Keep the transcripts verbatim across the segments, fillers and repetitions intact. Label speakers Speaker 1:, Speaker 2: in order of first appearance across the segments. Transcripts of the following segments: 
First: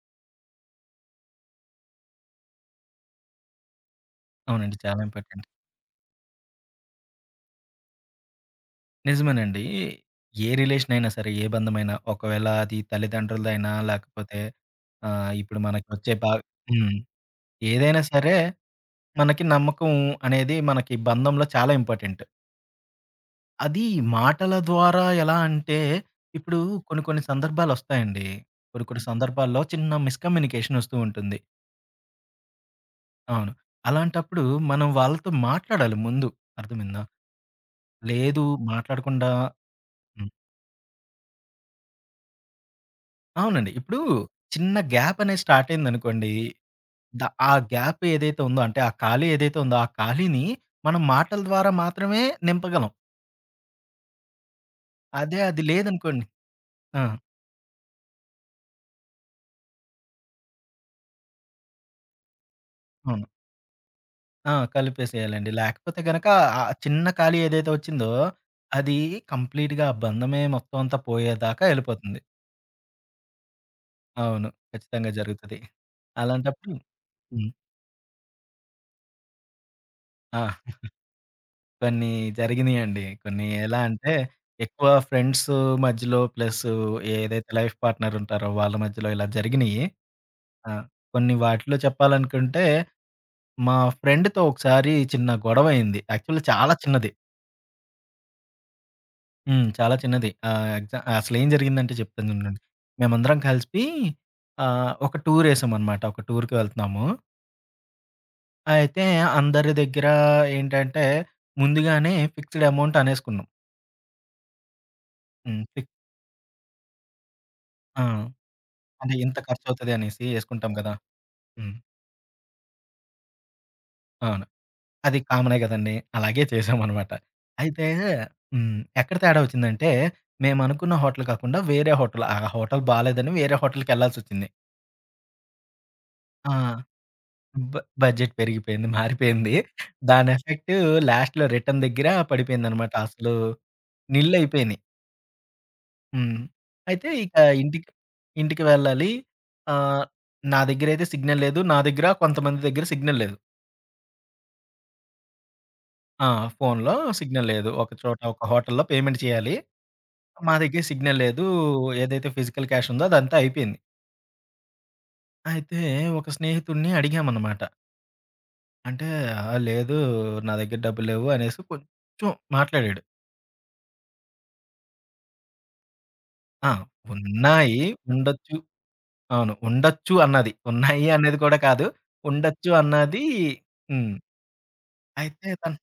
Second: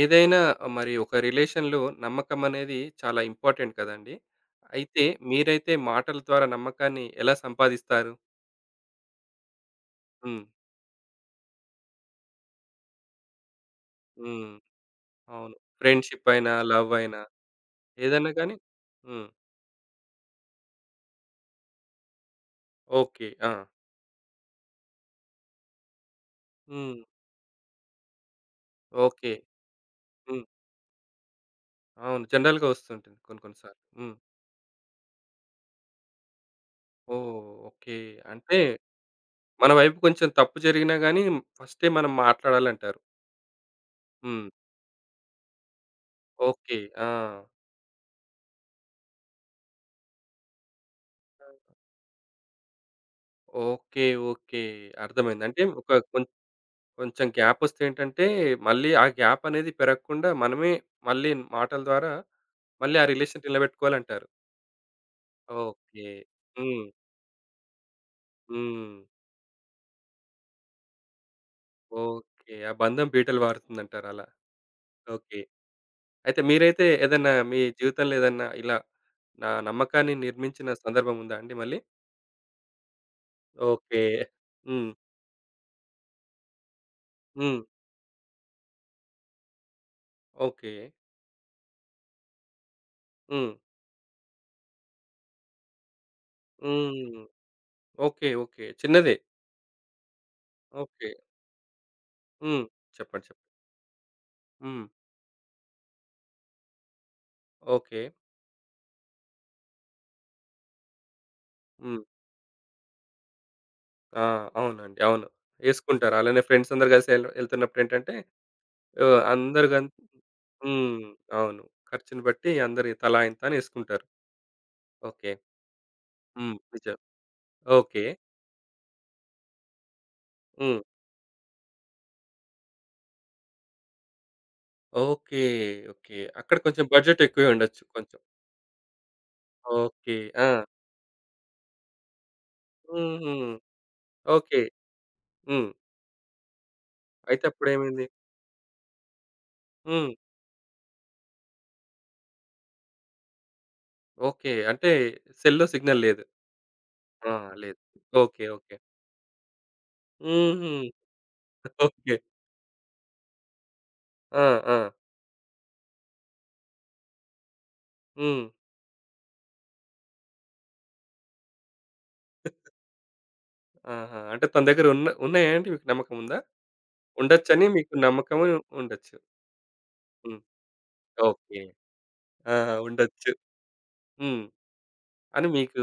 Speaker 1: ఏదైనా మరి ఒక రిలేషన్‌లో నమ్మకం అనేది చాలా ఇంపార్టెంట్ కదండీ!
Speaker 2: అవునండి. చాలా
Speaker 1: అయితే
Speaker 2: ఇంపార్టెంట్.
Speaker 1: మీరైతే మాటల ద్వారా నమ్మకాన్ని ఎలా సంపాదిస్తారు?
Speaker 2: నిజమేనండి.
Speaker 1: హ్మ్.
Speaker 2: ఏ రిలేషన్ అయినా సరే, ఏ బంధమైనా ఒకవేళ అది తల్లిదండ్రులదైనా లేకపోతే
Speaker 1: హ్మ్.
Speaker 2: ఆహ్,
Speaker 1: అవును.
Speaker 2: ఇప్పుడు మనకొచ్చే
Speaker 1: ఫ్రెండ్‌షిప్
Speaker 2: బా
Speaker 1: అయినా, లవ్
Speaker 2: హ్మ్.
Speaker 1: అయినా
Speaker 2: ఏదైనా
Speaker 1: ఏదైనా
Speaker 2: సరే
Speaker 1: గాని. హ్మ్.
Speaker 2: మనకి నమ్మకం అనేది మనకి బంధంలో చాలా ఇంపార్టెంట్.
Speaker 1: ఓకే. ఆ!
Speaker 2: అది మాటల ద్వారా ఎలా అంటే ఇప్పుడు
Speaker 1: హ్మ్.
Speaker 2: కొన్ని కొన్ని సందర్భాలొస్తాయండి. కొన్ని కొన్ని
Speaker 1: ఓకే.
Speaker 2: సందర్భాల్లో చిన్న
Speaker 1: హ్మ్.
Speaker 2: మిస్‌కమ్యూనికేషన్ ఒస్తూ ఉంటుంది.
Speaker 1: అవును, జనరల్‌గా వస్తుంటుంది కొన్ని
Speaker 2: అవును.
Speaker 1: కొన్ని సార్లు. హ్మ్.
Speaker 2: అలాంటప్పుడు మనం వాళ్ళతో మాట్లాడాలి ముందు. అర్థమైందా?
Speaker 1: ఓహ్! ఓకే.
Speaker 2: లేదు,
Speaker 1: అంటే
Speaker 2: మాట్లాడకుండా
Speaker 1: మన వైపు కొంచెం తప్పు జరిగినా గాని ఫస్టే మనం మాట్లాడాలంటారు.
Speaker 2: అవునండి. ఇప్పుడు
Speaker 1: హ్మ్.
Speaker 2: చిన్న గ్యాప్ అనేది స్టార్ట్ అయిందనుకోండి.
Speaker 1: ఓకే. ఆ!
Speaker 2: ద ఆ గ్యాప్ ఏదైతే ఉందో అంటే ఆ ఖాళీ ఏదైతే ఉందో ఆ ఖాళీని మనం మాటల ద్వారా మాత్రమే నింపగలం.
Speaker 1: ఓకే. ఓకే.
Speaker 2: అదే
Speaker 1: అర్థమైంది. అంటే
Speaker 2: అది
Speaker 1: ఒక కొం
Speaker 2: లేదనుకోండి. ఆ!
Speaker 1: కొంచెం గ్యాపొస్తే ఏంటంటే, మళ్ళీ ఆ గ్యాపనేది పెరగకుండా మనమే మళ్ళీ మాటల ద్వారా మళ్ళీ ఆ
Speaker 2: అవును.
Speaker 1: రిలేషన్ నిలబెట్టుకోవాలంటారు.
Speaker 2: ఆ! కలిపేసేయాలండి. లేకపోతే
Speaker 1: ఓకే.
Speaker 2: గనక ఆ
Speaker 1: హ్మ్.
Speaker 2: చిన్న ఖాళీ ఏదైతే వచ్చిందో
Speaker 1: హ్మ్.
Speaker 2: అది కంప్లీట్‌గా ఆ బంధమే మొత్తం అంతా పోయేదాకా ఎళ్ళిపోతుంది.
Speaker 1: ఓకే. ఆ బంధం బీటలు వారుతుందంటారలా.
Speaker 2: అవును, ఖచ్చితంగా
Speaker 1: ఓకే.
Speaker 2: జరుగుతది.
Speaker 1: అయితే
Speaker 2: అలాంటప్పుడు
Speaker 1: మీరైతే ఏదన్నా
Speaker 2: హ్మ్.
Speaker 1: మీ జీవితంలో ఏదన్నా ఇలా నా నమ్మకాన్ని
Speaker 2: ఆ!
Speaker 1: నిర్మించిన సందర్భం ఉందా అండి మళ్ళీ?
Speaker 2: కొన్ని జరిగినియండి. కొన్ని ఎలా
Speaker 1: ఓకే.
Speaker 2: అంటే, ఎక్కువ
Speaker 1: హ్మ్.
Speaker 2: ఫ్రెండ్స్ మధ్యలో ప్లస్ ఏదైతే
Speaker 1: హ్మ్.
Speaker 2: లైఫ్ పార్ట్నర్ ఉంటారో వాళ్ళ మధ్యలో ఇలా జరిగినియి.
Speaker 1: ఓకే.
Speaker 2: ఆ! కొన్ని వాటిలో చెప్పాలనుకుంటే,
Speaker 1: హ్మ్.
Speaker 2: మా ఫ్రెండ్‌తో ఒకసారి చిన్న గొడవయింది. యాక్చువల్లీ చాలా చిన్నది.
Speaker 1: హ్మ్. ఓకే. ఓకే. చిన్నదే.
Speaker 2: హ్మ్. చాలా చిన్నది. ఆహ్, ఎగ్జా
Speaker 1: ఓకే.
Speaker 2: అసలేం జరిగిందంటే చెప్తాను చూడండి.
Speaker 1: హ్మ్. చెప్పండి.
Speaker 2: మేమందరం
Speaker 1: చెప్పండి.
Speaker 2: కలిసి
Speaker 1: హ్మ్.
Speaker 2: ఆహ్, ఒక టూరేసామనమాట. ఒక టూర్‌కి వెళ్తున్నాము.
Speaker 1: ఓకే.
Speaker 2: అయితే అందరి దగ్గర ఏంటంటే,
Speaker 1: హ్మ్.
Speaker 2: ముందుగానే ఫిక్స్‌డ్ అమౌంట్ అనేసుకున్నాం.
Speaker 1: ఆ! అవునండి. అవును.
Speaker 2: హ్మ్. ఫిక్
Speaker 1: ఏసుకుంటారు. అలానే ఫ్రెండ్స్ అందరూ కలిసి ఎల్ ఎళ్తున్నప్పుడు
Speaker 2: ఆ!
Speaker 1: ఏంటంటే,
Speaker 2: అంటే
Speaker 1: ఆహ్,
Speaker 2: ఇంత
Speaker 1: అందరు గన్
Speaker 2: ఖర్చవుతది అనేసి యేసుకుంటాం గదా!
Speaker 1: హ్మ్. అవును.
Speaker 2: హ్మ్.
Speaker 1: ఖర్చుని బట్టి అందరి తలా ఇంత అని ఏసుకుంటారు.
Speaker 2: అవును. అది
Speaker 1: ఓకే.
Speaker 2: కామనే గదండీ. అలాగే
Speaker 1: హ్మ్. నిజం.
Speaker 2: చేశామనమాట. అయితే
Speaker 1: ఓకే.
Speaker 2: హ్మ్, ఎక్కడ తేడా ఒచ్చిందంటే,
Speaker 1: హ్మ్.
Speaker 2: మేమనుకున్న హోటల్ కాకుండా వేరే హోటల్. ఆ హోటల్ బాలేదని వేరే హోటల్‌కెళ్ళాల్సొచ్చింది.
Speaker 1: ఓకే. ఓకే.
Speaker 2: ఆ!
Speaker 1: అక్కడ కొంచెం బడ్జెట్ ఎక్కువే
Speaker 2: బ
Speaker 1: ఉండొచ్చు కొంచెం.
Speaker 2: బడ్జెట్ పెరిగిపోయింది. మారిపోయింది.
Speaker 1: ఓకే.
Speaker 2: దాని
Speaker 1: ఆ!
Speaker 2: ఎఫెక్టు లాస్ట్‌లో రిటర్న్ దగ్గర పడిపోయిందనమాట.
Speaker 1: హుహు.
Speaker 2: అసలు
Speaker 1: ఓకే.
Speaker 2: నిళ్ళయిపోయినియి.
Speaker 1: హ్మ్.
Speaker 2: హ్మ్. అయితే ఇక
Speaker 1: అయితే
Speaker 2: ఇంటికి
Speaker 1: అప్పుడేమైంది?
Speaker 2: ఇంటికి వెళ్ళాలి. ఆహ్,
Speaker 1: హ్మ్.
Speaker 2: నా దగ్గరైతే సిగ్నల్ లేదు. నా దగ్గర కొంతమంది దగ్గర సిగ్నల్ లేదు.
Speaker 1: ఓకే. అంటే సెల్‌లో సిగ్నల్ లేదు.
Speaker 2: ఆ! ఫోనులో
Speaker 1: ఆ!
Speaker 2: సిగ్నల్ లేదు.
Speaker 1: లేదు.
Speaker 2: ఒక చోట
Speaker 1: ఓకే.
Speaker 2: ఒక
Speaker 1: ఓకే.
Speaker 2: హోటల్‌లో పేమెంట్ చేయాలి. మా
Speaker 1: హుహు.
Speaker 2: దగ్గర సిగ్నల్ లేదు.
Speaker 1: ఓకే.
Speaker 2: ఏదైతే ఫిజికల్ క్యాష్ ఉందో అదంతా అయిపోయింది.
Speaker 1: ఆ! ఆ!
Speaker 2: అయితే ఒక స్నేహితుడిని అడిగామన్నమాట.
Speaker 1: హ్మ్.
Speaker 2: అంటే, "ఆ! లేదు, నా దగ్గర డబ్బులు లేవు" అనేసి కొంచెం మాట్లాడాడు.
Speaker 1: ఆహా! అంటే తన దగ్గర ఉన్న ఉన్నాయా అండి? మీకు నమ్మకం ఉందా?
Speaker 2: ఆ!
Speaker 1: ఉండొచ్చని
Speaker 2: ఉన్నాయి.
Speaker 1: మీకు నమ్మకము.
Speaker 2: ఉండొచ్చు.
Speaker 1: ఉండొచ్చు.
Speaker 2: అవును. ఉండొచ్చు
Speaker 1: హ్మ్.
Speaker 2: అన్నది. ఉన్నాయి అనేది కూడా
Speaker 1: ఓకే.
Speaker 2: కాదు.
Speaker 1: ఆ!
Speaker 2: ఉండొచ్చు అన్నది
Speaker 1: ఉండొచ్చు.
Speaker 2: హ్మ్.
Speaker 1: హ్మ్. అని
Speaker 2: అయితే తను
Speaker 1: మీకు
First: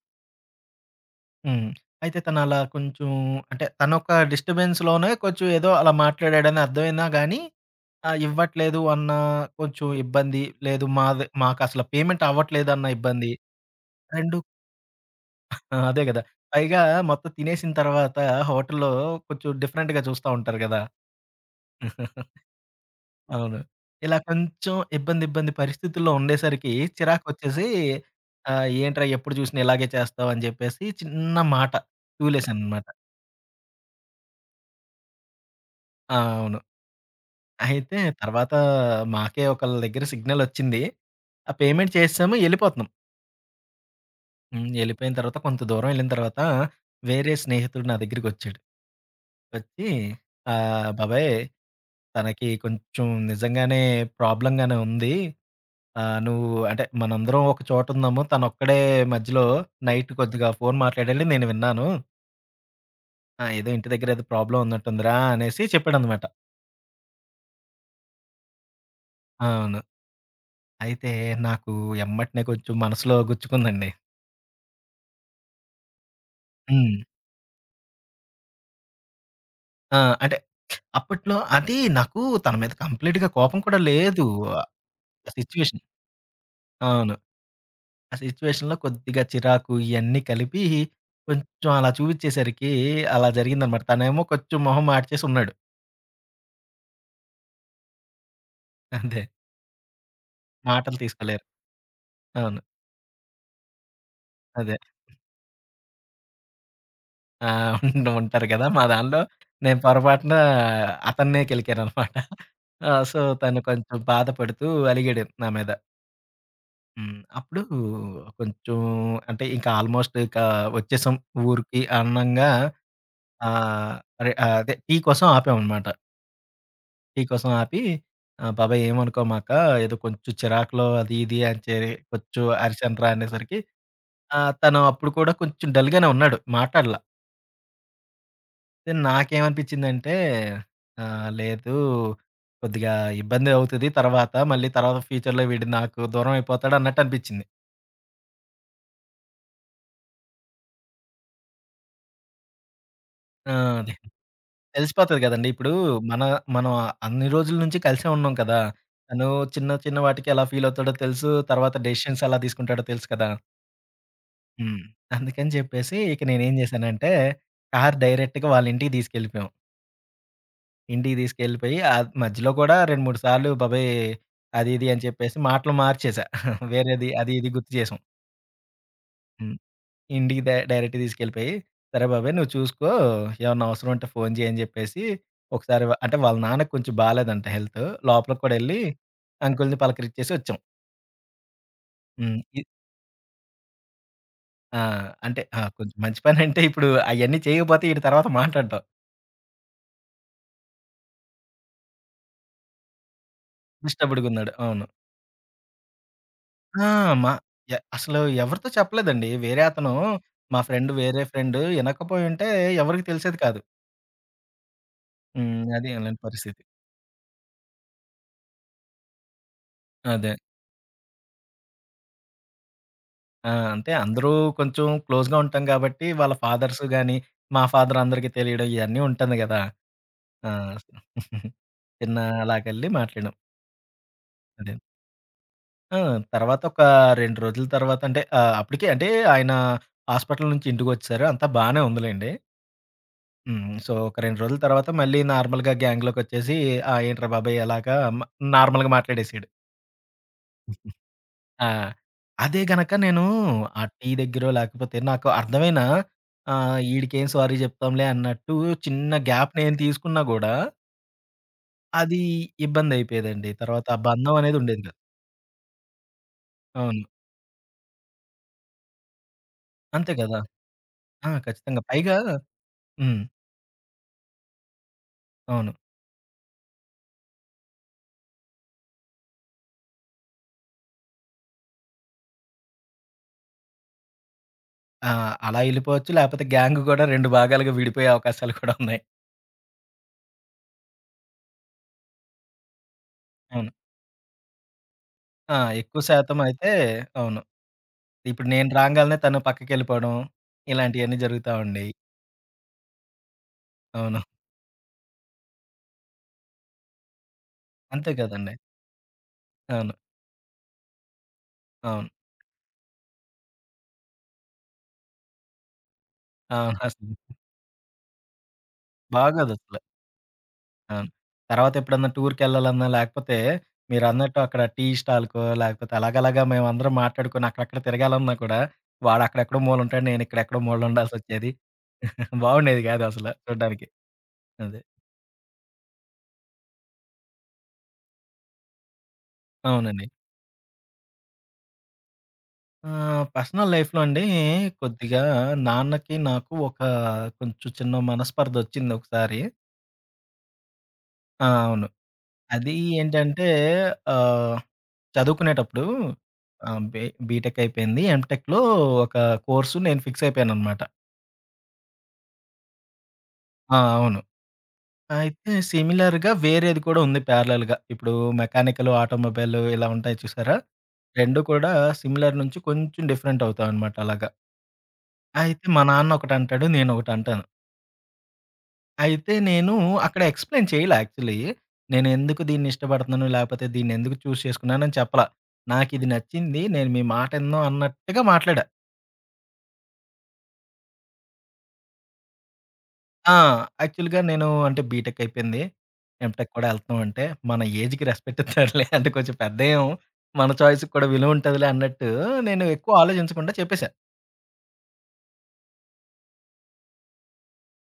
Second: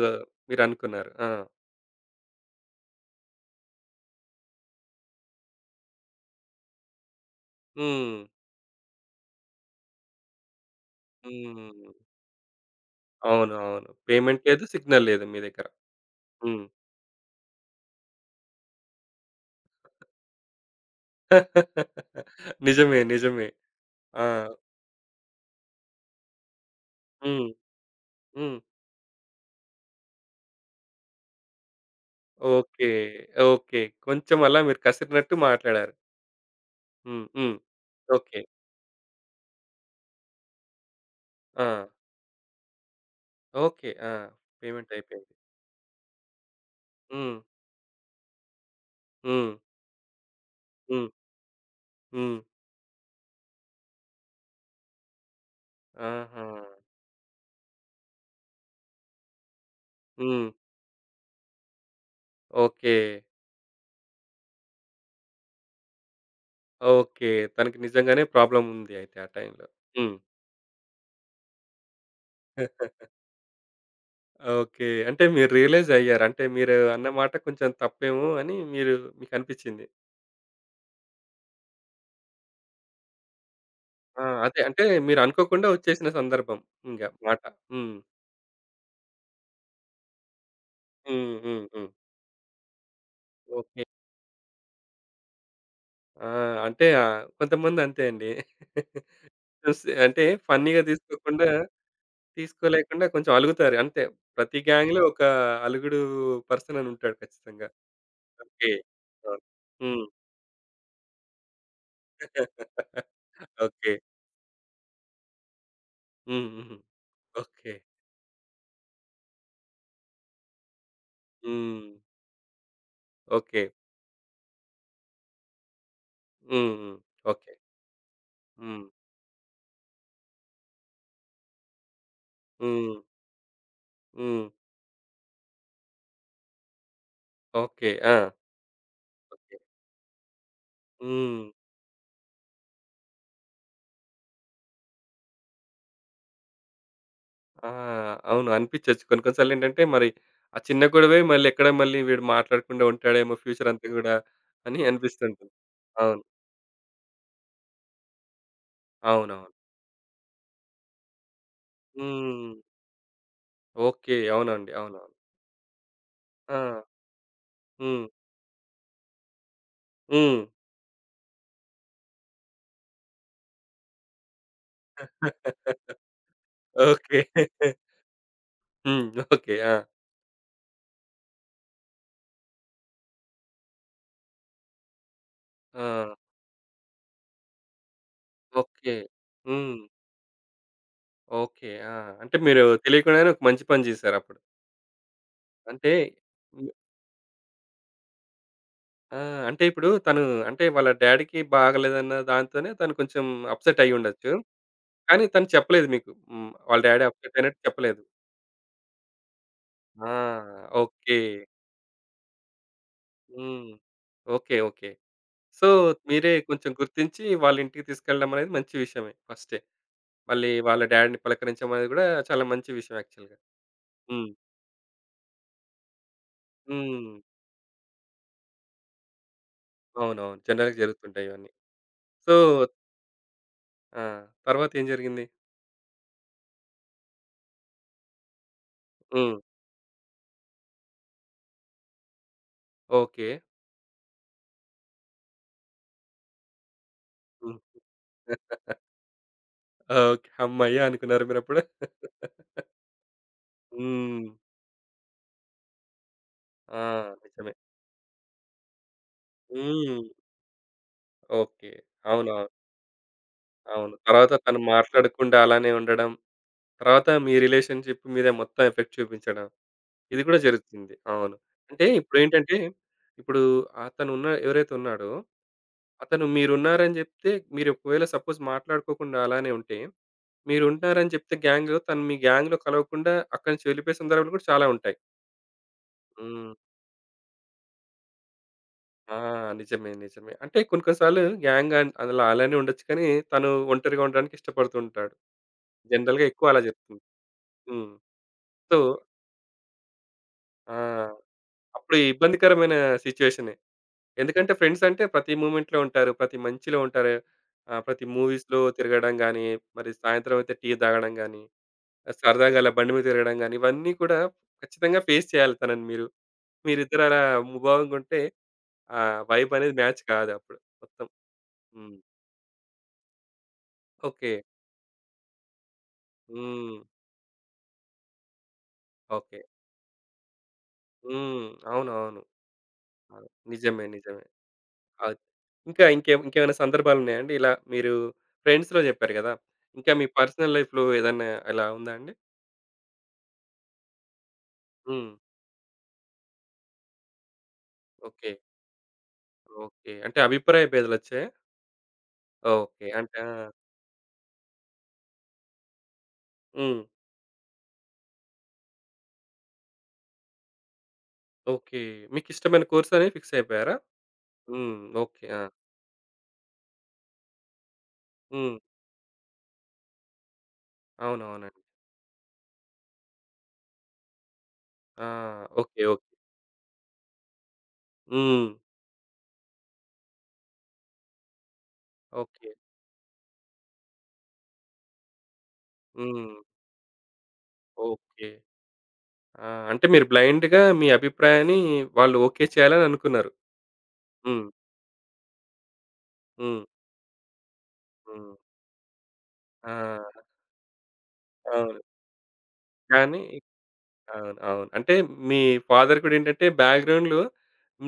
Speaker 1: మీరనుకున్నారు. ఆ!
Speaker 2: హ్మ్. అయితే తను అలా కొంచెం, అంటే తనొక డిస్టర్బెన్స్‌లోనే కొంచెం ఏదో అలా మాట్లాడాడని అర్థమైనా గాని ఆ!
Speaker 1: హ్మ్.
Speaker 2: ఇవ్వట్లేదు అన్న కొంచెం ఇబ్బంది. లేదు, మాది మాకసల
Speaker 1: హ్మ్.
Speaker 2: పేమెంట్ అవ్వట్లేదన్న ఇబ్బంది.
Speaker 1: అవును. అవును.
Speaker 2: రెండు
Speaker 1: పేమెంట్ లేదు, సిగ్నల్ లేదు మీ దగ్గర.
Speaker 2: ఆ! అదే గదా!
Speaker 1: హ్మ్.
Speaker 2: పైగా మొత్తం తినేసిన తర్వాత హోటల్‌లో కొంచెం డిఫరెంట్‌గా చూస్తా ఉంటారు గదా!
Speaker 1: నిజమే. నిజమే.
Speaker 2: అవును. ఇలా
Speaker 1: ఆ!
Speaker 2: కొంచెం ఇబ్బంది, ఇబ్బంది పరిస్థితుల్లో ఉండేసరికి
Speaker 1: హ్మ్.
Speaker 2: చిరాకొచ్చేసి
Speaker 1: హ్మ్.
Speaker 2: ఆహ్, "ఏంట్రా ఎప్పుడు చూసినా ఇలాగే చేస్తావు" అని జెప్పేసి చిన్న మాట తూలేశాననమాట.
Speaker 1: ఓకే. ఓకే. కొంచెం అలా మీరు కసిరినట్టు మాట్లాడారు.
Speaker 2: ఆ! అవును.
Speaker 1: హ్మ్. హ్మ్.
Speaker 2: అయితే
Speaker 1: ఓకే.
Speaker 2: తర్వాత మాకే ఒకళ్ళ దగ్గర సిగ్నలొచ్చింది. ఆ
Speaker 1: ఆ!
Speaker 2: పేమెంట్ చేసేసాము. ఎళ్ళిపోతున్నాం.
Speaker 1: ఓకే. ఆ!
Speaker 2: హ్మ్.
Speaker 1: పేమెంట్
Speaker 2: ఎళ్ళిపోయిన
Speaker 1: అయిపోయింది.
Speaker 2: తర్వాత కొంత దూరం ఎళ్ళిన తర్వాత వేరే
Speaker 1: హ్మ్.
Speaker 2: స్నేహితుడు నా దగ్గరికొచ్చాడు.
Speaker 1: హ్మ్.
Speaker 2: వచ్చి ఆహ్,
Speaker 1: హ్మ్.
Speaker 2: "బాబాయ్,
Speaker 1: హ్మ్.
Speaker 2: తనకి కొంచెం నిజంగానే ప్రాబ్లమ్‌గానే ఉంది. ఆహ్,
Speaker 1: ఆహా!
Speaker 2: నువ్వు అంటే మనందరం ఒక చోట ఉన్నాము. తనొక్కడే మధ్యలో నైట్
Speaker 1: హ్మ్.
Speaker 2: కొద్దిగా ఫోన్ మాట్లాడాడు. నేను విన్నాను.
Speaker 1: ఓకే.
Speaker 2: ఆ! ఏదో ఇంటి దగ్గర ఏదో ప్రాబ్లమ్ ఉన్నట్టుందిరా" అనేసి చెప్పాడనమాట.
Speaker 1: ఓకే. తనకి నిజంగానే ప్రాబ్లమ్ ఉంది అయితే ఆ టైంలో.
Speaker 2: అవును.
Speaker 1: హ్మ్.
Speaker 2: అయితే నాకు ఎమ్మటనే కొంచెం మనసులో గుచ్చుకుందండి.
Speaker 1: ఓకే. అంటే మీరు రియలైజ్ అయ్యారు. అంటే మీరు
Speaker 2: హ్మ్.
Speaker 1: అన్న మాట కొంచెం తప్పేమో అని మీరు మీకనిపిచ్చింది.
Speaker 2: ఆ! అంటే అప్పట్లో అది నాకు తన మీద కంప్లీట్‌గా కోపం కూడా
Speaker 1: ఆ!
Speaker 2: లేదు.
Speaker 1: అదే అంటే మీరు
Speaker 2: ఆ
Speaker 1: అనుకోకుండా
Speaker 2: సిట్యుయేషన్.
Speaker 1: వచ్చేసిన సందర్భం ఇంగ
Speaker 2: అవును.
Speaker 1: మాట. హ్మ్.
Speaker 2: ఆ సిట్యుయేషన్‌లో కొద్దిగా చిరాకు ఇయన్నీ కలిపి,
Speaker 1: హ్మ్. హ్మ్.
Speaker 2: కొంచెం
Speaker 1: హ్మ్.
Speaker 2: అలా చూపించేసరికి అలా
Speaker 1: ఓకే.
Speaker 2: జరిగిందనమాట. తనేమో కొంచెం మొహం మాడ్చేసి ఉన్నాడు.
Speaker 1: ఆ! అంటే ఆహ్, కొంతమంది అంతే అండి.
Speaker 2: అంతే.
Speaker 1: జస్ట్ అంటే ఫన్నీ‌గా
Speaker 2: మాటలు తీసుకోలేరు.
Speaker 1: తీసుకోకుండా
Speaker 2: అవును.
Speaker 1: తీసుకోలేకుండా కొంచెం అలుగుతారు అంతే. ప్రతి
Speaker 2: అదే.
Speaker 1: గ్యాంగ్‌లో ఒక అలుగుడు పర్సన్ అని ఉంటాడు
Speaker 2: ఆ!
Speaker 1: ఖచ్చితంగా.
Speaker 2: ఉండ ఉంటారు కదా!
Speaker 1: ఓకే.
Speaker 2: మా దానిలో
Speaker 1: అవును.
Speaker 2: నేను
Speaker 1: హ్మ్.
Speaker 2: పొరపాటున అతన్నే కెలికాననమాట. ఆ! సో, తను
Speaker 1: ఓకే.
Speaker 2: కొంచెం బాధపడుతూ అలిగాడు నా మీద.
Speaker 1: హ్మ్. హ్మ్.
Speaker 2: హ్మ్. అప్పుడు
Speaker 1: ఓకే.
Speaker 2: కొంచెం, అంటే ఇంకా ఆల్మోస్ట్ ఇక వచ్చేసాం ఊరికి
Speaker 1: హ్మ్.
Speaker 2: అనంగా,
Speaker 1: ఓకే.
Speaker 2: ఆహ్, అరే అదే టీ కోసం ఆపామనమాట.
Speaker 1: హ్మ్. హ్మ్.
Speaker 2: టీ కోసం
Speaker 1: ఓకే.
Speaker 2: ఆపి, "ఆ! బాబాయ్
Speaker 1: హ్మ్.
Speaker 2: ఏమనుకోమాక, ఏదో కొంచెం చిరాకులో అది ఇది" అని చెప్పి కొంచెం
Speaker 1: హ్మ్.
Speaker 2: అరిచానురా అనేసరికి
Speaker 1: హ్మ్.
Speaker 2: ఆహ్, తను అప్పుడు కూడా కొంచెం డల్‌గానే ఉన్నాడు. మాట్లాడలా.
Speaker 1: ఓకే. ఆ!
Speaker 2: Then
Speaker 1: okay.
Speaker 2: నాకేమనిపించిందంటే ఆహ్,
Speaker 1: హ్మ్.
Speaker 2: లేదు, కొద్దిగా ఇబ్బంది అవుతది తర్వాత. మళ్ళీ తర్వాత ఫ్యూచర్‌లో వీడు నాకు దూరం అయిపోతాడు అన్నట్టు అనిపించింది.
Speaker 1: ఆ! అవును, అనిపిచ్చొచ్చు. కొన్ని కొన్ని సార్లేంటంటే మరి, ఆ చిన్న గొడవే మళ్ళీ ఎక్కడ మళ్ళీ వీడు మాట్లాడకుండా ఉంటాడేమో
Speaker 2: ఆ!
Speaker 1: ఫ్యూచర్ అంతా
Speaker 2: అదే.
Speaker 1: గూడా అని
Speaker 2: తెలిసిపోతది కదండీ!
Speaker 1: అనిపిస్తుంటుంది.
Speaker 2: ఇప్పుడు మన
Speaker 1: అవును.
Speaker 2: మనం అన్ని రోజుల నుంచి కలిసే ఉన్నాం కదా! తను
Speaker 1: అవునవును.
Speaker 2: చిన్న చిన్న వాటికి ఎలా ఫీల్ అవుతాడో తెలుసు. తర్వాత డెసిషన్స్ ఎలా
Speaker 1: హ్మ్.
Speaker 2: తీసుకుంటాడో తెలుసు కదా!
Speaker 1: ఓకే. అవునండి.
Speaker 2: హ్మ్.
Speaker 1: అవునవును.
Speaker 2: అందుకని చెప్పేసి ఇక నేనేం
Speaker 1: ఆ!
Speaker 2: జేశానంటే, కారు
Speaker 1: హ్మ్.
Speaker 2: డైరెక్ట్‌గా వాళ్ళ ఇంటికి తీసుకెళ్ళిపోయాం.
Speaker 1: హ్మ్.
Speaker 2: ఇంటికి తీసుకెళ్ళిపోయి ఆహ్, మధ్యలో కూడా రెండు, మూడు సార్లు బాబోయ్! అది ఇది అని చెప్పేసి మాటలు మార్చేశా. వేరేది
Speaker 1: ఓకే.
Speaker 2: అది ఇది గుర్తు చేసాం.
Speaker 1: హ్మ్. ఓకే.
Speaker 2: హ్మ్.
Speaker 1: ఆ!
Speaker 2: ఇంటికి డై డైరెక్ట్‌గా తీసుకెళ్ళిపోయి, "సరే బాబాయ్ నువ్వు చూసుకో, ఏమన్నా అవసరం ఉంటే ఫోను చేయి" అని చెప్పేసి ఒకసారి
Speaker 1: ఆ!
Speaker 2: వ అంటే వాళ్ళ నాన్నకి కొంచెం బాలేదంట హెల్త్. లోపలికి కూడా ఎళ్లి
Speaker 1: ఓకే.
Speaker 2: అంకుల్‌ని
Speaker 1: హ్మ్.
Speaker 2: పలకరించేసి వచ్చాం.
Speaker 1: ఓకే. ఆ! అంటే
Speaker 2: హ్మ్. ఇ
Speaker 1: మీరు తెలియకుండానే ఒక మంచి పని జేశారప్పుడు.
Speaker 2: ఆ! అంటే ఆ!
Speaker 1: అంటే
Speaker 2: కొంచెం మంచి పనంటే
Speaker 1: హ్మ్.
Speaker 2: ఇప్పుడు అయన్నీ చేయకపోతే ఈడు తర్వాత మాట్లాడడు.
Speaker 1: ఆ! అంటే ఇప్పుడు తను, అంటే వాళ్ళ డ్యాడీకి బాగాలేదన్న దాంతోనే తను కొంచెం అప్‌సెట్ అయ్యుండొచ్చు.
Speaker 2: డిస్టర్బ్‌డ్‌గున్నాడు. అవును.
Speaker 1: కానీ తను చెప్పలేదు మీకు. హ్మ్. వాళ్ళ
Speaker 2: ఆ!
Speaker 1: డ్యాడీ
Speaker 2: మా
Speaker 1: అప్‌సెట్ అయినట్టు
Speaker 2: ఎ
Speaker 1: చెప్పలేదు.
Speaker 2: అసలు ఎవరితో చెప్పలేదండి. వేరే అతను,
Speaker 1: ఆ!
Speaker 2: మా ఫ్రెండ్
Speaker 1: ఓకే.
Speaker 2: వేరే ఫ్రెండ్ ఇనకపోయుంటే ఎవరికీ తెలిసేది కాదు.
Speaker 1: హ్మ్. ఓకే. ఓకే.
Speaker 2: హ్మ్.
Speaker 1: సో,
Speaker 2: అది అలాంటి
Speaker 1: మీరే
Speaker 2: పరిస్థితి.
Speaker 1: కొంచెం గుర్తించి వాళ్ళ ఇంటికి తీసుకెళ్ళడం అనేది మంచి విషయమే ఫస్టే.
Speaker 2: అదే.
Speaker 1: మళ్ళీ వాళ్ళ డ్యాడీని పలకరించడం అనేది గూడా చాలా మంచి విషయం యాక్చువల్‌గా.
Speaker 2: ఆ! అంటే
Speaker 1: హ్మ్.
Speaker 2: అందరూ కొంచెం క్లోజ్‌గా ఉంటాం కాబట్టి వాళ్ళ ఫాదర్స్
Speaker 1: హ్మ్.
Speaker 2: గాని, మా ఫాదర్ అందరికీ తెలియడం ఇయన్నీ ఉంటుంది గదా!
Speaker 1: అవునవును.
Speaker 2: ఆ!
Speaker 1: జనరల్‌గా జరుగుతుంటాయి ఇవన్నీ.
Speaker 2: చిన్న
Speaker 1: సో,
Speaker 2: అలాగెళ్లి మాట్లాడాం.
Speaker 1: ఆ!
Speaker 2: అదే.
Speaker 1: తర్వాతేం జరిగింది?
Speaker 2: ఆ! తర్వాత ఒక రెండు రోజుల తర్వాత అంటే ఆహ్, అప్పటికే అంటే
Speaker 1: హ్మ్.
Speaker 2: ఆయన హాస్పిటల్ నుంచి ఇంటికొచ్చేసారు. అంతా బానే ఉందిలెండి.
Speaker 1: ఓకే.
Speaker 2: హ్మ్. సో, ఒక రెండు రోజుల తర్వాత మళ్ళీ నార్మల్‌గా గ్యాంగ్‌లోకొచ్చేసి "ఆ! ఏంట్రా
Speaker 1: హ్మ్.
Speaker 2: బాబాయ్ అలాగా" మ నార్మల్‌గా మాట్లాడేసాడు.
Speaker 1: ఓకే. హమ్మయ్య! అనుకున్నారా మీరప్పుడు?
Speaker 2: ఆ! అదే గనక నేను ఆ టీ
Speaker 1: హ్మ్.
Speaker 2: దగ్గరో లేకపోతే నాకు అర్థమైన ఆహ్,
Speaker 1: ఆ!
Speaker 2: ఈడికేం
Speaker 1: నిజమే.
Speaker 2: సారీ చెప్తాంలే అన్నట్టు చిన్న గ్యాప్ నేను
Speaker 1: హ్మ్.
Speaker 2: తీసుకున్నా గూడా
Speaker 1: ఓకే.
Speaker 2: అది
Speaker 1: అవునవును. అవును.
Speaker 2: ఇబ్బందయిపోయేదండి. తర్వాత
Speaker 1: అవును.
Speaker 2: ఆ
Speaker 1: తర్వాత
Speaker 2: బంధం
Speaker 1: తను
Speaker 2: అనేది ఉండేది కాదు.
Speaker 1: మాట్లాడకుండా అలానే ఉండడం,
Speaker 2: అవును.
Speaker 1: తర్వాత మీ రిలేషన్‌షిప్ మీద మొత్తం ఎఫెక్ట్ చూపించడం,
Speaker 2: అంతే
Speaker 1: ఇది కూడా
Speaker 2: కదా!
Speaker 1: జరుగుతుంది.
Speaker 2: ఆ!
Speaker 1: అవును.
Speaker 2: ఖచ్చితంగా.
Speaker 1: అంటే
Speaker 2: పైగా
Speaker 1: ఇప్పుడేంటంటే,
Speaker 2: హ్మ్.
Speaker 1: ఇప్పుడు అతనున్న ఎవరైతే ఉన్నాడో,
Speaker 2: అవును.
Speaker 1: అతను మీరున్నారని జెప్తే, మీరు ఒకవేళ సపోజ్ మాట్లాడుకోకుండా అలానే ఉంటే మీరుంటారని చెప్తే గ్యాంగు, తను మీ గ్యాంగ్‌లో కలవకుండా అక్కడి నుంచి వెళ్ళిపోయే సందర్భాలు కూడా చాలా ఉంటాయి.
Speaker 2: ఆ! అలా ఎళ్ళిపోవచ్చు లేపోతే
Speaker 1: హ్మ్.
Speaker 2: గ్యాంగ్ గూడా రెండు భాగాలుగా విడిపోయే అవకాశాలు కూడా ఉన్నాయి.
Speaker 1: ఆ! నిజమే. నిజమే. అంటే కొన్ని కొన్ని సార్లు గ్యాంగ్ అన్ అలా అలానే ఉండొచ్చు కానీ, తను
Speaker 2: అవును.
Speaker 1: ఒంటరిగా ఉండడానికి ఇష్టపడుతూ ఉంటాడు.
Speaker 2: ఆ! ఎక్కువ
Speaker 1: జనరల్‌గా
Speaker 2: శాతం
Speaker 1: ఎక్కువ అలా
Speaker 2: అయితే
Speaker 1: జరుగుతుంది.
Speaker 2: అవును.
Speaker 1: హ్మ్.
Speaker 2: ఇప్పుడు నేను
Speaker 1: సో
Speaker 2: రాంగాల్నే తను పక్కకెళ్ళిపోవడం,
Speaker 1: ఆ!
Speaker 2: ఇలాంటియన్నీ జరుగుతా ఉండేయి.
Speaker 1: అప్పుడు ఈ ఇబ్బందికరమైన సిట్యుయేషనే.
Speaker 2: అవును.
Speaker 1: ఎందుకంటే ఫ్రెండ్స్ అంటే ప్రతి మూవ్‌మెంట్‌లో ఉంటారు. ప్రతి మంచిలో ఉంటారు. ఆహ్, ప్రతి
Speaker 2: అంతే గదండీ!
Speaker 1: మూవీస్‌లో తిరగడం గాని, మరి
Speaker 2: అవును.
Speaker 1: సాయంత్రం అయితే టీ తాగడం గాని,
Speaker 2: అవును.
Speaker 1: సరదాగా అలా బండి మీద తిరగడం గాని, ఇవన్నీ కూడా ఖచ్చితంగా ఫేస్ చేయాలి తనని మీరు.
Speaker 2: అవును.
Speaker 1: మీరిద్దరు
Speaker 2: అసలు
Speaker 1: అలా ముభావంగుంటే ఆ వైబనేది
Speaker 2: బాగోదసల.
Speaker 1: మ్యాచ్ కాదప్పుడు మొత్తం.
Speaker 2: అవును.
Speaker 1: హ్మ్.
Speaker 2: తర్వాతెప్పుడన్నా టూర్‌కెళ్ళాలన్నా, లేకపోతే
Speaker 1: ఓకే.
Speaker 2: మీరన్నట్టు అక్కడ టీ స్టాల్‌కో, లేకపోతే అలాగలాగా
Speaker 1: హ్మ్.
Speaker 2: మేమందరం మాట్లాడుకొని అక్కడక్కడ తిరగాలన్నా కూడా,
Speaker 1: ఓకే.
Speaker 2: వాడక్కడెక్కడో మూలుంటాడు, నేనిక్కడెక్కడో
Speaker 1: హ్మ్.
Speaker 2: మూలుండాల్సొచ్చేది.
Speaker 1: అవునవును. అవును.
Speaker 2: బావుండేది గాదసల
Speaker 1: అవును. నిజమే.
Speaker 2: చూడ్డానికి.
Speaker 1: నిజమే.
Speaker 2: అదే.
Speaker 1: అద్ ఇంకా ఇంకేం ఇంకేమైనా సందర్భాలున్నాయా అండి? ఇలా మీరు ఫ్రెండ్స్‌లో జెప్పారు గదా! ఇంకా
Speaker 2: అవునండి.
Speaker 1: మీ పర్సనల్ లైఫ్‌లో ఏదన్నా ఇలా ఉందా అండి?
Speaker 2: ఆహ్, పర్సనల్ లైఫ్‌లో అండి,
Speaker 1: హ్మ్.
Speaker 2: కొద్దిగా నాన్నకి, నాకు ఒక కొంచెం చిన్న
Speaker 1: ఓకే.
Speaker 2: మనస్పర్ధొచ్చిందొకసారి.
Speaker 1: ఓకే. అంటే అభిప్రాయ భేదాలొచ్చాయా?
Speaker 2: ఆ! అవును. అది
Speaker 1: ఓకే. అంటే ఆ!
Speaker 2: ఏంటంటే ఆహ్, చదువుకునేటప్పుడు
Speaker 1: హ్మ్.
Speaker 2: ఆహ్, బి బీటెక్ అయిపోయింది. ఎంటెక్‌లో ఒక కోర్సు నేను ఫిక్స్ అయిపోయాననమాట.
Speaker 1: ఓకే. మీకిష్టమైన కోర్సని ఫిక్స్ అయిపోయారా?
Speaker 2: ఆ! అవును.
Speaker 1: హ్మ్. ఓకే. ఆ!
Speaker 2: అయితే సిమిలర్‌గా వేరేది కూడా ఉంది ప్యారలెల్‌గా. ఇప్పుడు
Speaker 1: హ్మ్.
Speaker 2: మెకానికల్, ఆటోమొబైల్ ఇలా ఉంటాయి చూసారా? రెండూ
Speaker 1: అవునవునండి.
Speaker 2: కూడా సిమిలర్ నుంచి కొంచెం డిఫరెంట్ అవుతాయనమాట అలాగా.
Speaker 1: ఆ!
Speaker 2: అయితే
Speaker 1: ఓకే.
Speaker 2: మా
Speaker 1: ఓకే.
Speaker 2: నాన్న ఒకటంటాడు. నేనొకటంటాను.
Speaker 1: హ్మ్.
Speaker 2: అయితే నేను అక్కడ ఎక్స్‌ప్లెయిన్ చేయలే యాక్చువల్లీ. నేనెందుకు
Speaker 1: ఓకే.
Speaker 2: దీన్నిష్టపడుతున్నాను, లేపోతే దీన్నెందుకు చూజ్ చేసుకున్నానని చెప్పలా. నాకిది
Speaker 1: హ్మ్.
Speaker 2: నచ్చింది. నేను మీ మాట ఇనను అన్నట్టుగా
Speaker 1: ఓకే.
Speaker 2: మాట్లాడా.
Speaker 1: ఆ! అంటే మీరు బ్లైండ్‌గా మీ అభిప్రాయాన్ని వాళ్ళు ఓకే చేయాలని అనుకున్నారు.
Speaker 2: ఆ! యాక్చువల్‌గా
Speaker 1: హ్మ్.
Speaker 2: నేను అంటే బీటెక్ అయిపోయింది. ఎంటెక్
Speaker 1: హ్మ్.
Speaker 2: కూడా ఎళ్తున్నాం అంటే, మన ఏజ్‌కి
Speaker 1: హ్మ్.
Speaker 2: రెస్పెక్ట్ ఇస్తారులే అంటే కొంచెం
Speaker 1: ఆ!
Speaker 2: పెద్దయ్యాం. మన చాయిస్‌కి కూడా విలువ ఉంటదిలే
Speaker 1: అవును.
Speaker 2: అన్నట్టు నేను ఎక్కువ
Speaker 1: కానీ
Speaker 2: ఆలోచించకుండా చెప్పేసా.
Speaker 1: అవును. అవును. అంటే మీ ఫాదర్ కూడా ఏంటంటే, బ్యాక్‌గ్రౌండ్‌లో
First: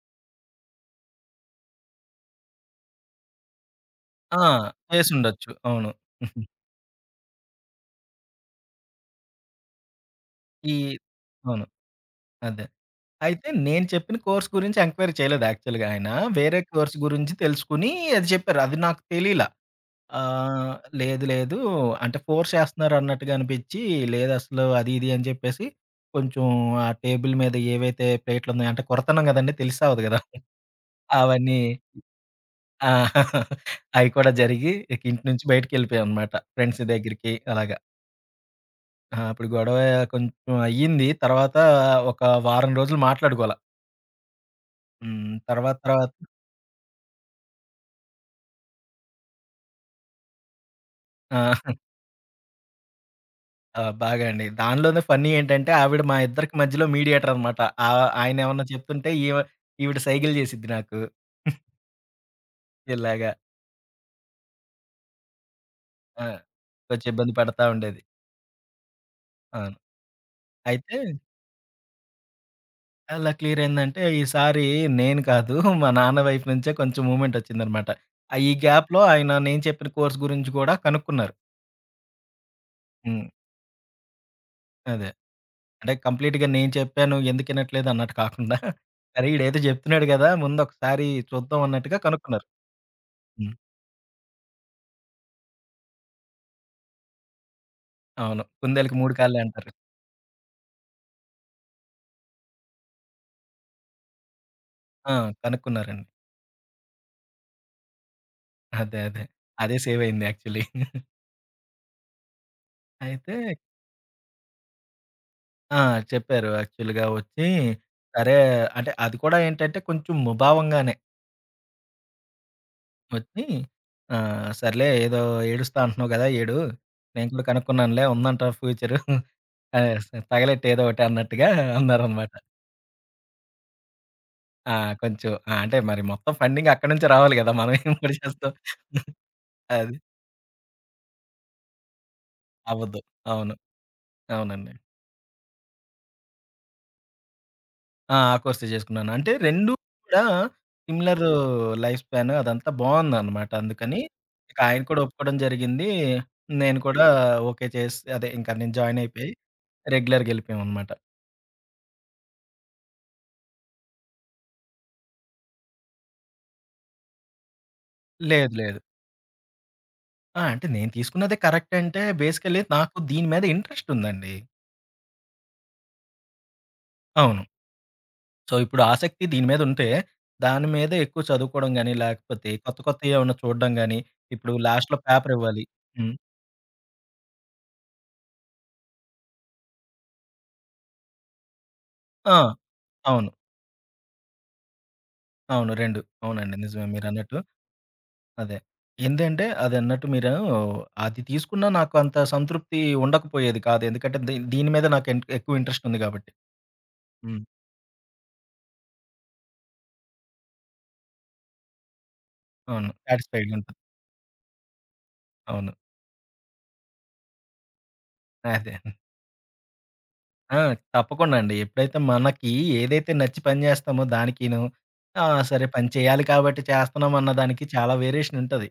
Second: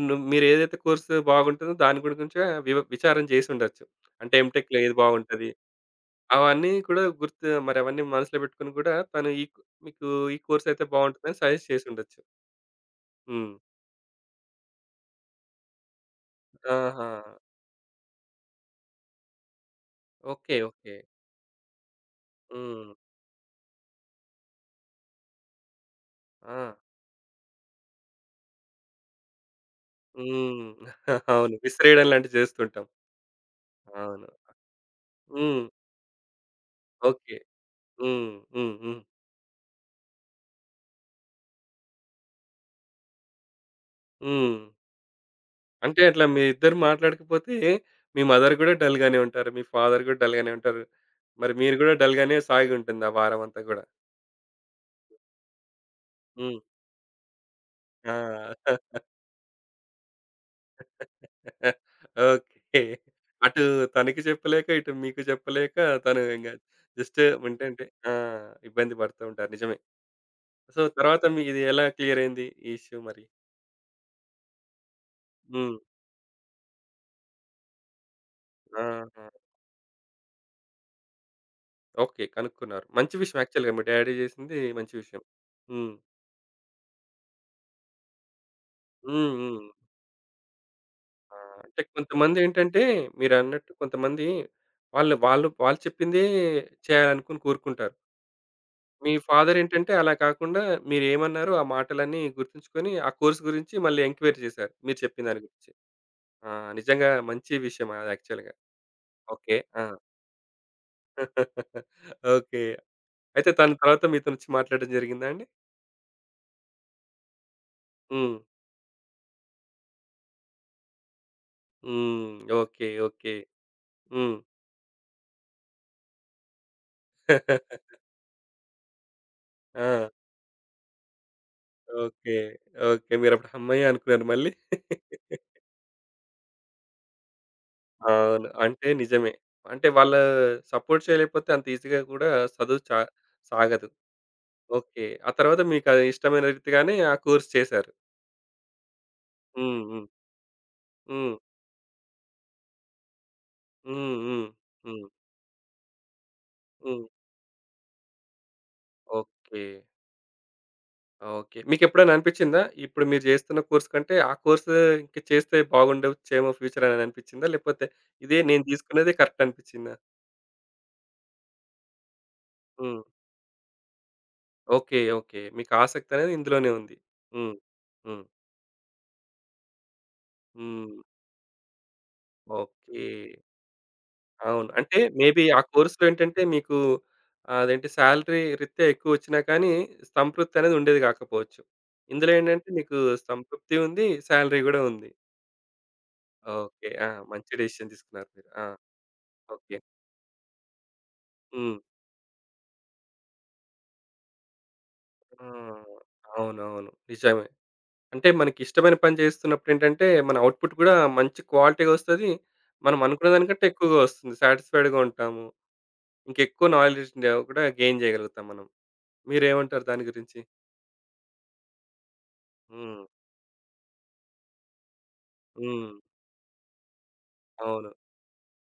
Speaker 1: ను మీరేదైతే కోర్స్ బాగుంటుందో దాని గురించి కొంచెం వివ విచారం చేసుండొచ్చు. అంటే
Speaker 2: ఆ!
Speaker 1: ఎంటెక్‌లో ఏది బాగుంటది?
Speaker 2: చేసుండొచ్చు. అవును.
Speaker 1: అవన్నీ కూడా గుర్తు మరి అవన్నీ మనసులో పెట్టుకొని కూడా తను ఈ మీకు ఈ కోర్స్
Speaker 2: ఈ
Speaker 1: అయితే బాగుంటుందని
Speaker 2: అవును.
Speaker 1: సజెస్ట్ చేసుండొచ్చు.
Speaker 2: అదే. అయితే
Speaker 1: హ్మ్.
Speaker 2: నేను చెప్పిన కోర్స్ గురించి ఎంక్వైరీ చేయలేదు యాక్చువల్‌గా ఆయన. వేరే కోర్స్
Speaker 1: ఆహా!
Speaker 2: గురించి తెలుసుకొని అది చెప్పారు. అది నాకు తెలీలా.
Speaker 1: ఓకే.
Speaker 2: ఆహ్,
Speaker 1: ఓకే.
Speaker 2: లేదు లేదు, అంటే ఫోర్స్
Speaker 1: హ్మ్.
Speaker 2: చేస్తున్నారు అన్నట్టుగా అనిపించి, లేదసలు అది ఇది అని చెప్పేసి, కొంచెం
Speaker 1: ఆ!
Speaker 2: ఆ టేబుల్ మీద ఏవైతే ప్లేట్లున్నాయో అంటే కొడతన్నాం గదండీ! తెలిసి సావదు గదా!
Speaker 1: హ్మ్. అవును.
Speaker 2: అవన్నీ
Speaker 1: విసిరేయడం లాంటివి చేస్తుంటాం.
Speaker 2: ఆ! అయి
Speaker 1: అవును.
Speaker 2: కూడా జరిగి ఇక ఇంటి నుంచి
Speaker 1: హ్మ్.
Speaker 2: బయటికెళ్ళిపోయామనమాట. ఫ్రెండ్స్ దగ్గరికి
Speaker 1: ఓకే.
Speaker 2: అలాగా.
Speaker 1: హ్మ్. హ్మ్. హ్మ్.
Speaker 2: ఆ! అప్పుడు గొడవ కొంచెం అయ్యింది. తర్వాత ఒక వారం రోజులు మాట్లాడుకోలా.
Speaker 1: హ్మ్.
Speaker 2: హ్మ్. తర్వాత
Speaker 1: అంటే
Speaker 2: తర్వాత
Speaker 1: అట్లా మీ ఇద్దరు మాట్లాడకపోతే మీ మదర్ గూడా డల్ గానే ఉంటారు. మీ ఫాదర్ గూడా డల్ గానే ఉంటారు. మరి
Speaker 2: ఆ!
Speaker 1: మీరు గూడా డల్ గానే సాగుంటుంది ఆ వారమంతా గూడా.
Speaker 2: ఆ! బాగా అండి. దానిలోనే ఫన్నీ ఏంటంటే, ఆవిడ మా ఇద్దరికి
Speaker 1: హ్మ్.
Speaker 2: మధ్యలో మీడియేటర్ అనమాట. ఆహ్, ఆయనేమన్నా
Speaker 1: ఆ!
Speaker 2: చెప్తుంటే, ఈవ ఈవిడ సైగలు చేసిద్ది నాకు.
Speaker 1: ఓకే.
Speaker 2: ఇలాగా.
Speaker 1: అటు తనకి చెప్పలేక, ఇటు మీకు చెప్పలేక తను
Speaker 2: ఆ!
Speaker 1: ఇంగ
Speaker 2: కొంచెం
Speaker 1: జస్ట్
Speaker 2: ఇబ్బంది పడతా
Speaker 1: ఏంటంటే
Speaker 2: ఉండేది.
Speaker 1: ఆ! ఇబ్బంది పడుతూ ఉంటారు నిజమే.
Speaker 2: అవును.
Speaker 1: సో,
Speaker 2: అయితే
Speaker 1: తర్వాత మీది ఎలా క్లియర్ అయింది ఈ ఇష్యూ మరి?
Speaker 2: అలా క్లియర్ అయిందంటే, ఈసారి నేను కాదు,
Speaker 1: హ్మ్.
Speaker 2: మా నాన్న వైపు నుంచే కొంచెం మూవ్‌మెంట్ వచ్చిందనమాట. ఆహ్, ఈ గ్యాప్‌లో
Speaker 1: ఆహా!
Speaker 2: ఆయన నేను చెప్పిన కోర్స్ గురించి కూడా కనుక్కున్నారు.
Speaker 1: ఓకే. కనుక్కున్నారు. మంచి
Speaker 2: హ్మ్.
Speaker 1: విషయం యాక్చువల్‌గా మీ డ్యాడీ జేసింది మంచి
Speaker 2: అదే.
Speaker 1: విషయం. హ్మ్.
Speaker 2: అంటే కంప్లీట్‌గా నేను చెప్పాను ఎందుకు ఇనట్లేదు అన్నట్టు కాకుండా, సరే
Speaker 1: హ్మ్.
Speaker 2: ఈడేదో
Speaker 1: హ్మ్.
Speaker 2: చెప్తున్నాడు కదా! ముందొకసారి
Speaker 1: ఆ!
Speaker 2: చూద్దాం
Speaker 1: అంటే
Speaker 2: అన్నట్టుగా కనుక్కున్నారు.
Speaker 1: కొంతమందేంటంటే,
Speaker 2: హ్మ్.
Speaker 1: మీరన్నట్టు కొంతమంది వాళ్ళు వాళ్ళు వాళ్ళు చెప్పిందే చేయాలనుకుని కోరుకుంటారు.
Speaker 2: అవును. కుందేలుకి
Speaker 1: మీ
Speaker 2: మూడు కాళ్ళే అంటారు.
Speaker 1: ఫాదరేంటంటే అలా కాకుండా, మీరేమన్నారో ఆ మాటలన్నీ గుర్తుంచుకొని ఆ కోర్స్ గురించి మళ్ళీ ఎంక్వైరీ చేశారు. మీరు
Speaker 2: ఆ!
Speaker 1: చెప్పిన దాని గురించి.
Speaker 2: కనుక్కున్నారండి.
Speaker 1: ఆ! నిజంగా మంచి విషయం అది యాక్చువల్‌గా.
Speaker 2: అదే. అదే.
Speaker 1: ఓకే.
Speaker 2: అదే
Speaker 1: ఆ!
Speaker 2: సేవ్ అయింది యాక్చువల్లీ.
Speaker 1: ఓకే.
Speaker 2: అయితే
Speaker 1: అయితే తను తర్వాత మీతోనొచ్చి మాట్లాడడం జరిగిందా అండి?
Speaker 2: ఆ! చెప్పారు యాక్చువల్‌గా వచ్చి,
Speaker 1: హ్మ్.
Speaker 2: సరే అంటే అది కూడా ఏంటంటే కొంచెం ముభావంగానే
Speaker 1: హ్మ్. ఓకే. ఓకే.
Speaker 2: వచ్చి
Speaker 1: హ్మ్.
Speaker 2: ఆహ్, సర్లే ఏదో ఏడుస్తా అంటున్నావు కదా! ఏడు. నేను కూడా కనుక్కున్నానులే ఉందంట ఫ్యూచరు. ఆహ్,
Speaker 1: ఆ!
Speaker 2: తగలెట్టు ఏదో ఒకటి అన్నట్టుగా అన్నారనమాట.
Speaker 1: ఓకే. ఓకే. మీరప్పుడు హమ్మయ్య! అనుకున్నారు మళ్ళీ.
Speaker 2: ఆ! కొంచెం ఆ! అంటే మరి మొత్తం ఫండింగ్ అక్కడి నుంచే రావాలి కదా! మనం ఏం కూడా
Speaker 1: అవును,
Speaker 2: చేస్తాం.
Speaker 1: అంటే నిజమే. అంటే
Speaker 2: అది
Speaker 1: వాళ్ళ సపోర్ట్ చేయలేకపోతే అంత ఈజీగా కూడా చదువు చా
Speaker 2: అవ్వదు. అవును.
Speaker 1: సాగదు.
Speaker 2: అవునండి.
Speaker 1: ఓకే. ఆ తర్వాత మీకది ఇష్టమైన రీతిగానే ఆ కోర్స్ చేశారు.
Speaker 2: ఆ! ఆ కోర్సే జేసుకున్నాను. అంటే రెండూ
Speaker 1: హ్మ్. హ్మ్.
Speaker 2: కూడా సిమిలర్
Speaker 1: హ్మ్.
Speaker 2: లైఫ్ స్పాన్ అదంతా బావుందనమాట. అందుకని
Speaker 1: హ్మ్. హ్మ్.
Speaker 2: ఇక ఆయన కూడా
Speaker 1: హ్మ్.
Speaker 2: ఒప్పుకోవడం జరిగింది. నేను
Speaker 1: హ్మ్.
Speaker 2: కూడా ఓకే చేసి అదే ఇంకా నేను జాయిన్ అయిపోయి
Speaker 1: ఓకే.
Speaker 2: రెగ్యులర్‌గెళ్ళిపోయామనమాట.
Speaker 1: ఓకే. మీకెప్పుడైనా అనిపిచ్చిందా? ఇప్పుడు మీరు చేస్తున్న కోర్స్ కంటే ఆ కోర్స్ ఇంక చేస్తే బాగుండొచ్చేమో ఫ్యూచర్ అని అనిపిచ్చిందా? లేకపోతే ఇదే
Speaker 2: లేదు,
Speaker 1: నేను
Speaker 2: లేదు.
Speaker 1: తీసుకున్నదే కరెక్ట్ అనిపిచ్చిందా?
Speaker 2: ఆ! అంటే నేను తీసుకున్నదే కరెక్ట్, అంటే బేసికల్లీ నాకు
Speaker 1: హ్మ్.
Speaker 2: దీని మీద ఇంట్రెస్ట్ ఉందండి.
Speaker 1: ఓకే. ఓకే. మీకు ఆసక్తనేది ఇందులోనే ఉంది.
Speaker 2: అవును.
Speaker 1: హ్మ్. హ్మ్.
Speaker 2: సో, ఇప్పుడు ఆసక్తి దీని మీద ఉంటే, దాని మీద
Speaker 1: హ్మ్.
Speaker 2: ఎక్కువ చదువుకోవడం గాని, లేకపోతే కొత్త
Speaker 1: ఓకే.
Speaker 2: కొత్తయి ఏమన్నా చూడడం గాని, ఇప్పుడు
Speaker 1: అవును, అంటే
Speaker 2: లాస్ట్‌లో పేపర్
Speaker 1: మేబీ ఆ
Speaker 2: ఇవ్వాలి.
Speaker 1: కోర్స్‌లో
Speaker 2: హ్మ్.
Speaker 1: ఏంటంటే మీకు అదేంటి సాలరీ రీత్యా ఎక్కువొచ్చినా కానీ సంతృప్తి అనేది ఉండేది గాకపోవచ్చు. ఇందులో
Speaker 2: ఆ!
Speaker 1: ఏంటంటే మీకు
Speaker 2: అవును.
Speaker 1: సంతృప్తి ఉంది. సాలరీ గూడా ఉంది.
Speaker 2: అవును. రెండు అవునండి. నిజమే
Speaker 1: ఓకే. ఆ!
Speaker 2: మీరన్నట్టు.
Speaker 1: మంచి డెసిషన్ తీసుకున్నారు మీరు.
Speaker 2: అదే.
Speaker 1: ఆ!
Speaker 2: ఏందంటే
Speaker 1: ఓకే.
Speaker 2: అదన్నట్టు మీరు అది తీసుకున్నా
Speaker 1: హ్మ్.
Speaker 2: నాకు అంత సంతృప్తి ఉండకపోయేది కాదు. ఎందుకంటే దీ దీని మీద నాకు ఎన్
Speaker 1: ఆ!
Speaker 2: ఎక్కువ ఇంట్రెస్ట్ ఉంది కాబట్టి.
Speaker 1: అవునవును.
Speaker 2: హ్మ్.
Speaker 1: నిజమే. అంటే మనకిష్టమైన పని చేస్తున్నప్పుడేంటంటే, మన అవుట్‌పుట్ గూడా మంచి క్వాలిటీగా వస్తది.
Speaker 2: అవును.
Speaker 1: మనం అనుకున్న
Speaker 2: సాటిస్‌ఫైడ్‌గా
Speaker 1: దానికంటే
Speaker 2: ఉంటుంది.
Speaker 1: ఎక్కువగా వస్తుంది. సాటిస్ఫైడ్‌గా ఉంటాము.
Speaker 2: అవును.
Speaker 1: ఇంకెక్కువ నాలెడ్జ్‌ని కూడా గెయిన్ చేయగలుగుతాం మనం.
Speaker 2: అదే.
Speaker 1: మీరేమంటారు దాని గురించి?
Speaker 2: ఆ! తప్పకుండా అండి. ఎప్పుడైతే మనకి
Speaker 1: హ్మ్.
Speaker 2: ఏదైతే నచ్చి పని చేస్తామో దానికిను ఆ! సరే పని
Speaker 1: హ్మ్.
Speaker 2: చేయాలి కాబట్టి చేస్తున్నాం అన్న దానికి
Speaker 1: అవును.
Speaker 2: చాలా వేరియేషన్ ఉంటది.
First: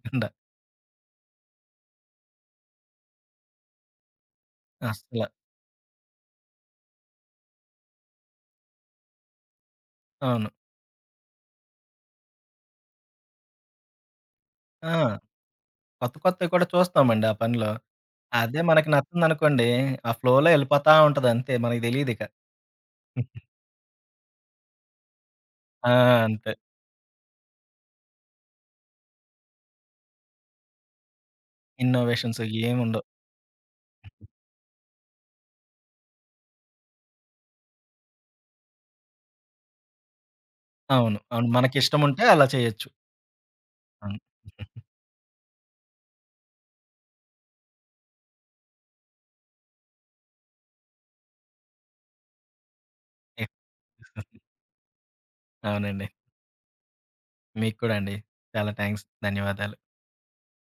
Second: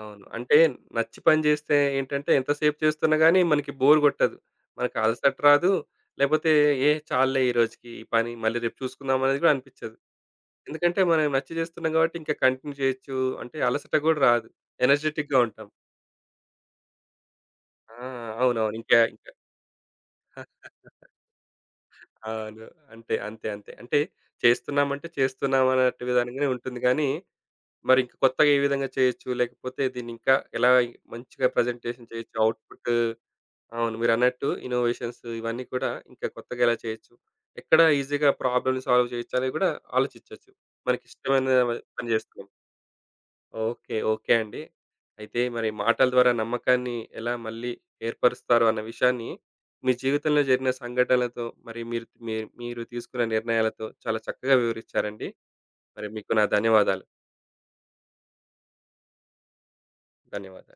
Speaker 1: అవును. అంటే నచ్చి పని చేస్తే ఏంటంటే, ఎంతసేపు చేస్తున్నా గానీ మనకి బోర్ కొట్టదు. మనకు
Speaker 2: అస్సల.
Speaker 1: అలసట రాదు. లేపోతే ఏ చాలులే ఈ రోజుకి ఈ పని మళ్ళీ రేపు చూసుకుందాం అనేది కూడా అనిపిచ్చదు.
Speaker 2: అవును.
Speaker 1: ఎందుకంటే, మనం నచ్చి చేస్తున్నాం కాబట్టి ఇంకా కంటిన్యూ చేయొచ్చు. అంటే అలసట గూడా రాదు.
Speaker 2: ఆ!
Speaker 1: ఎనర్జిటిక్‌గా ఉంటాం.
Speaker 2: కొత్త కొత్తవి కూడా చూస్తామండి ఆ పనిలో.
Speaker 1: ఆ!
Speaker 2: అదే
Speaker 1: అవునవును.
Speaker 2: మనకి
Speaker 1: ఇంకా ఇంకా
Speaker 2: నచ్చిందనుకోండి ఆ ఫ్లోలో ఎళ్ళిపోతా ఉంటది అంతే. మనకు తెలీదిక.
Speaker 1: అవును. అంతే. అంతే. అంతే. అంటే చేస్తున్నామంటే చేస్తున్నాం
Speaker 2: ఆ!
Speaker 1: అన్నట్టు విధంగానే
Speaker 2: అంతే.
Speaker 1: ఉంటుంది గానీ, మరి ఇంక కొత్తగా ఏ విధంగా చేయొచ్చు? లేకపోతే దీన్ని ఇంకా ఎలా మంచిగా ప్రజెంటేషన్ చేయొచ్చు?
Speaker 2: Innovations
Speaker 1: output.
Speaker 2: ఏముండవు.
Speaker 1: అవును, మీరన్నట్టు ఇన్నోవేషన్స్ ఇవన్నీ కూడా ఇంకా కొత్తగా ఎలా చేయొచ్చు? ఎక్కడ ఈజీగా ప్రాబ్లమ్‌ని సాల్వ్ చేయొచ్చు? అనేది కూడా ఆలోచించొచ్చు.
Speaker 2: అవును.
Speaker 1: మనకిష్టమైన
Speaker 2: అవును.
Speaker 1: పని
Speaker 2: మనకిష్టముంటే అలా
Speaker 1: చేస్తున్నాం.
Speaker 2: చేయొచ్చు.
Speaker 1: ఓకే.
Speaker 2: అవును.
Speaker 1: ఓకే అండి. అయితే మరి మాటల ద్వారా నమ్మకాన్ని ఎలా మళ్ళీ ఏర్పరుస్తారు అన్న విషయాన్ని మీ జీవితంలో జరిగిన సంఘటనలతో మరి మీరు మీ మీరు తీసుకున్న
Speaker 2: ఎ
Speaker 1: నిర్ణయాలతో చాలా చక్కగా వివరించారండి.
Speaker 2: అవునండి.
Speaker 1: మరి మీకు నా ధన్యవాదాలు.
Speaker 2: మీకు కూడా అండి. చాలా థాంక్స్. ధన్యవాదాలు.
Speaker 1: ధన్యవాదాలు.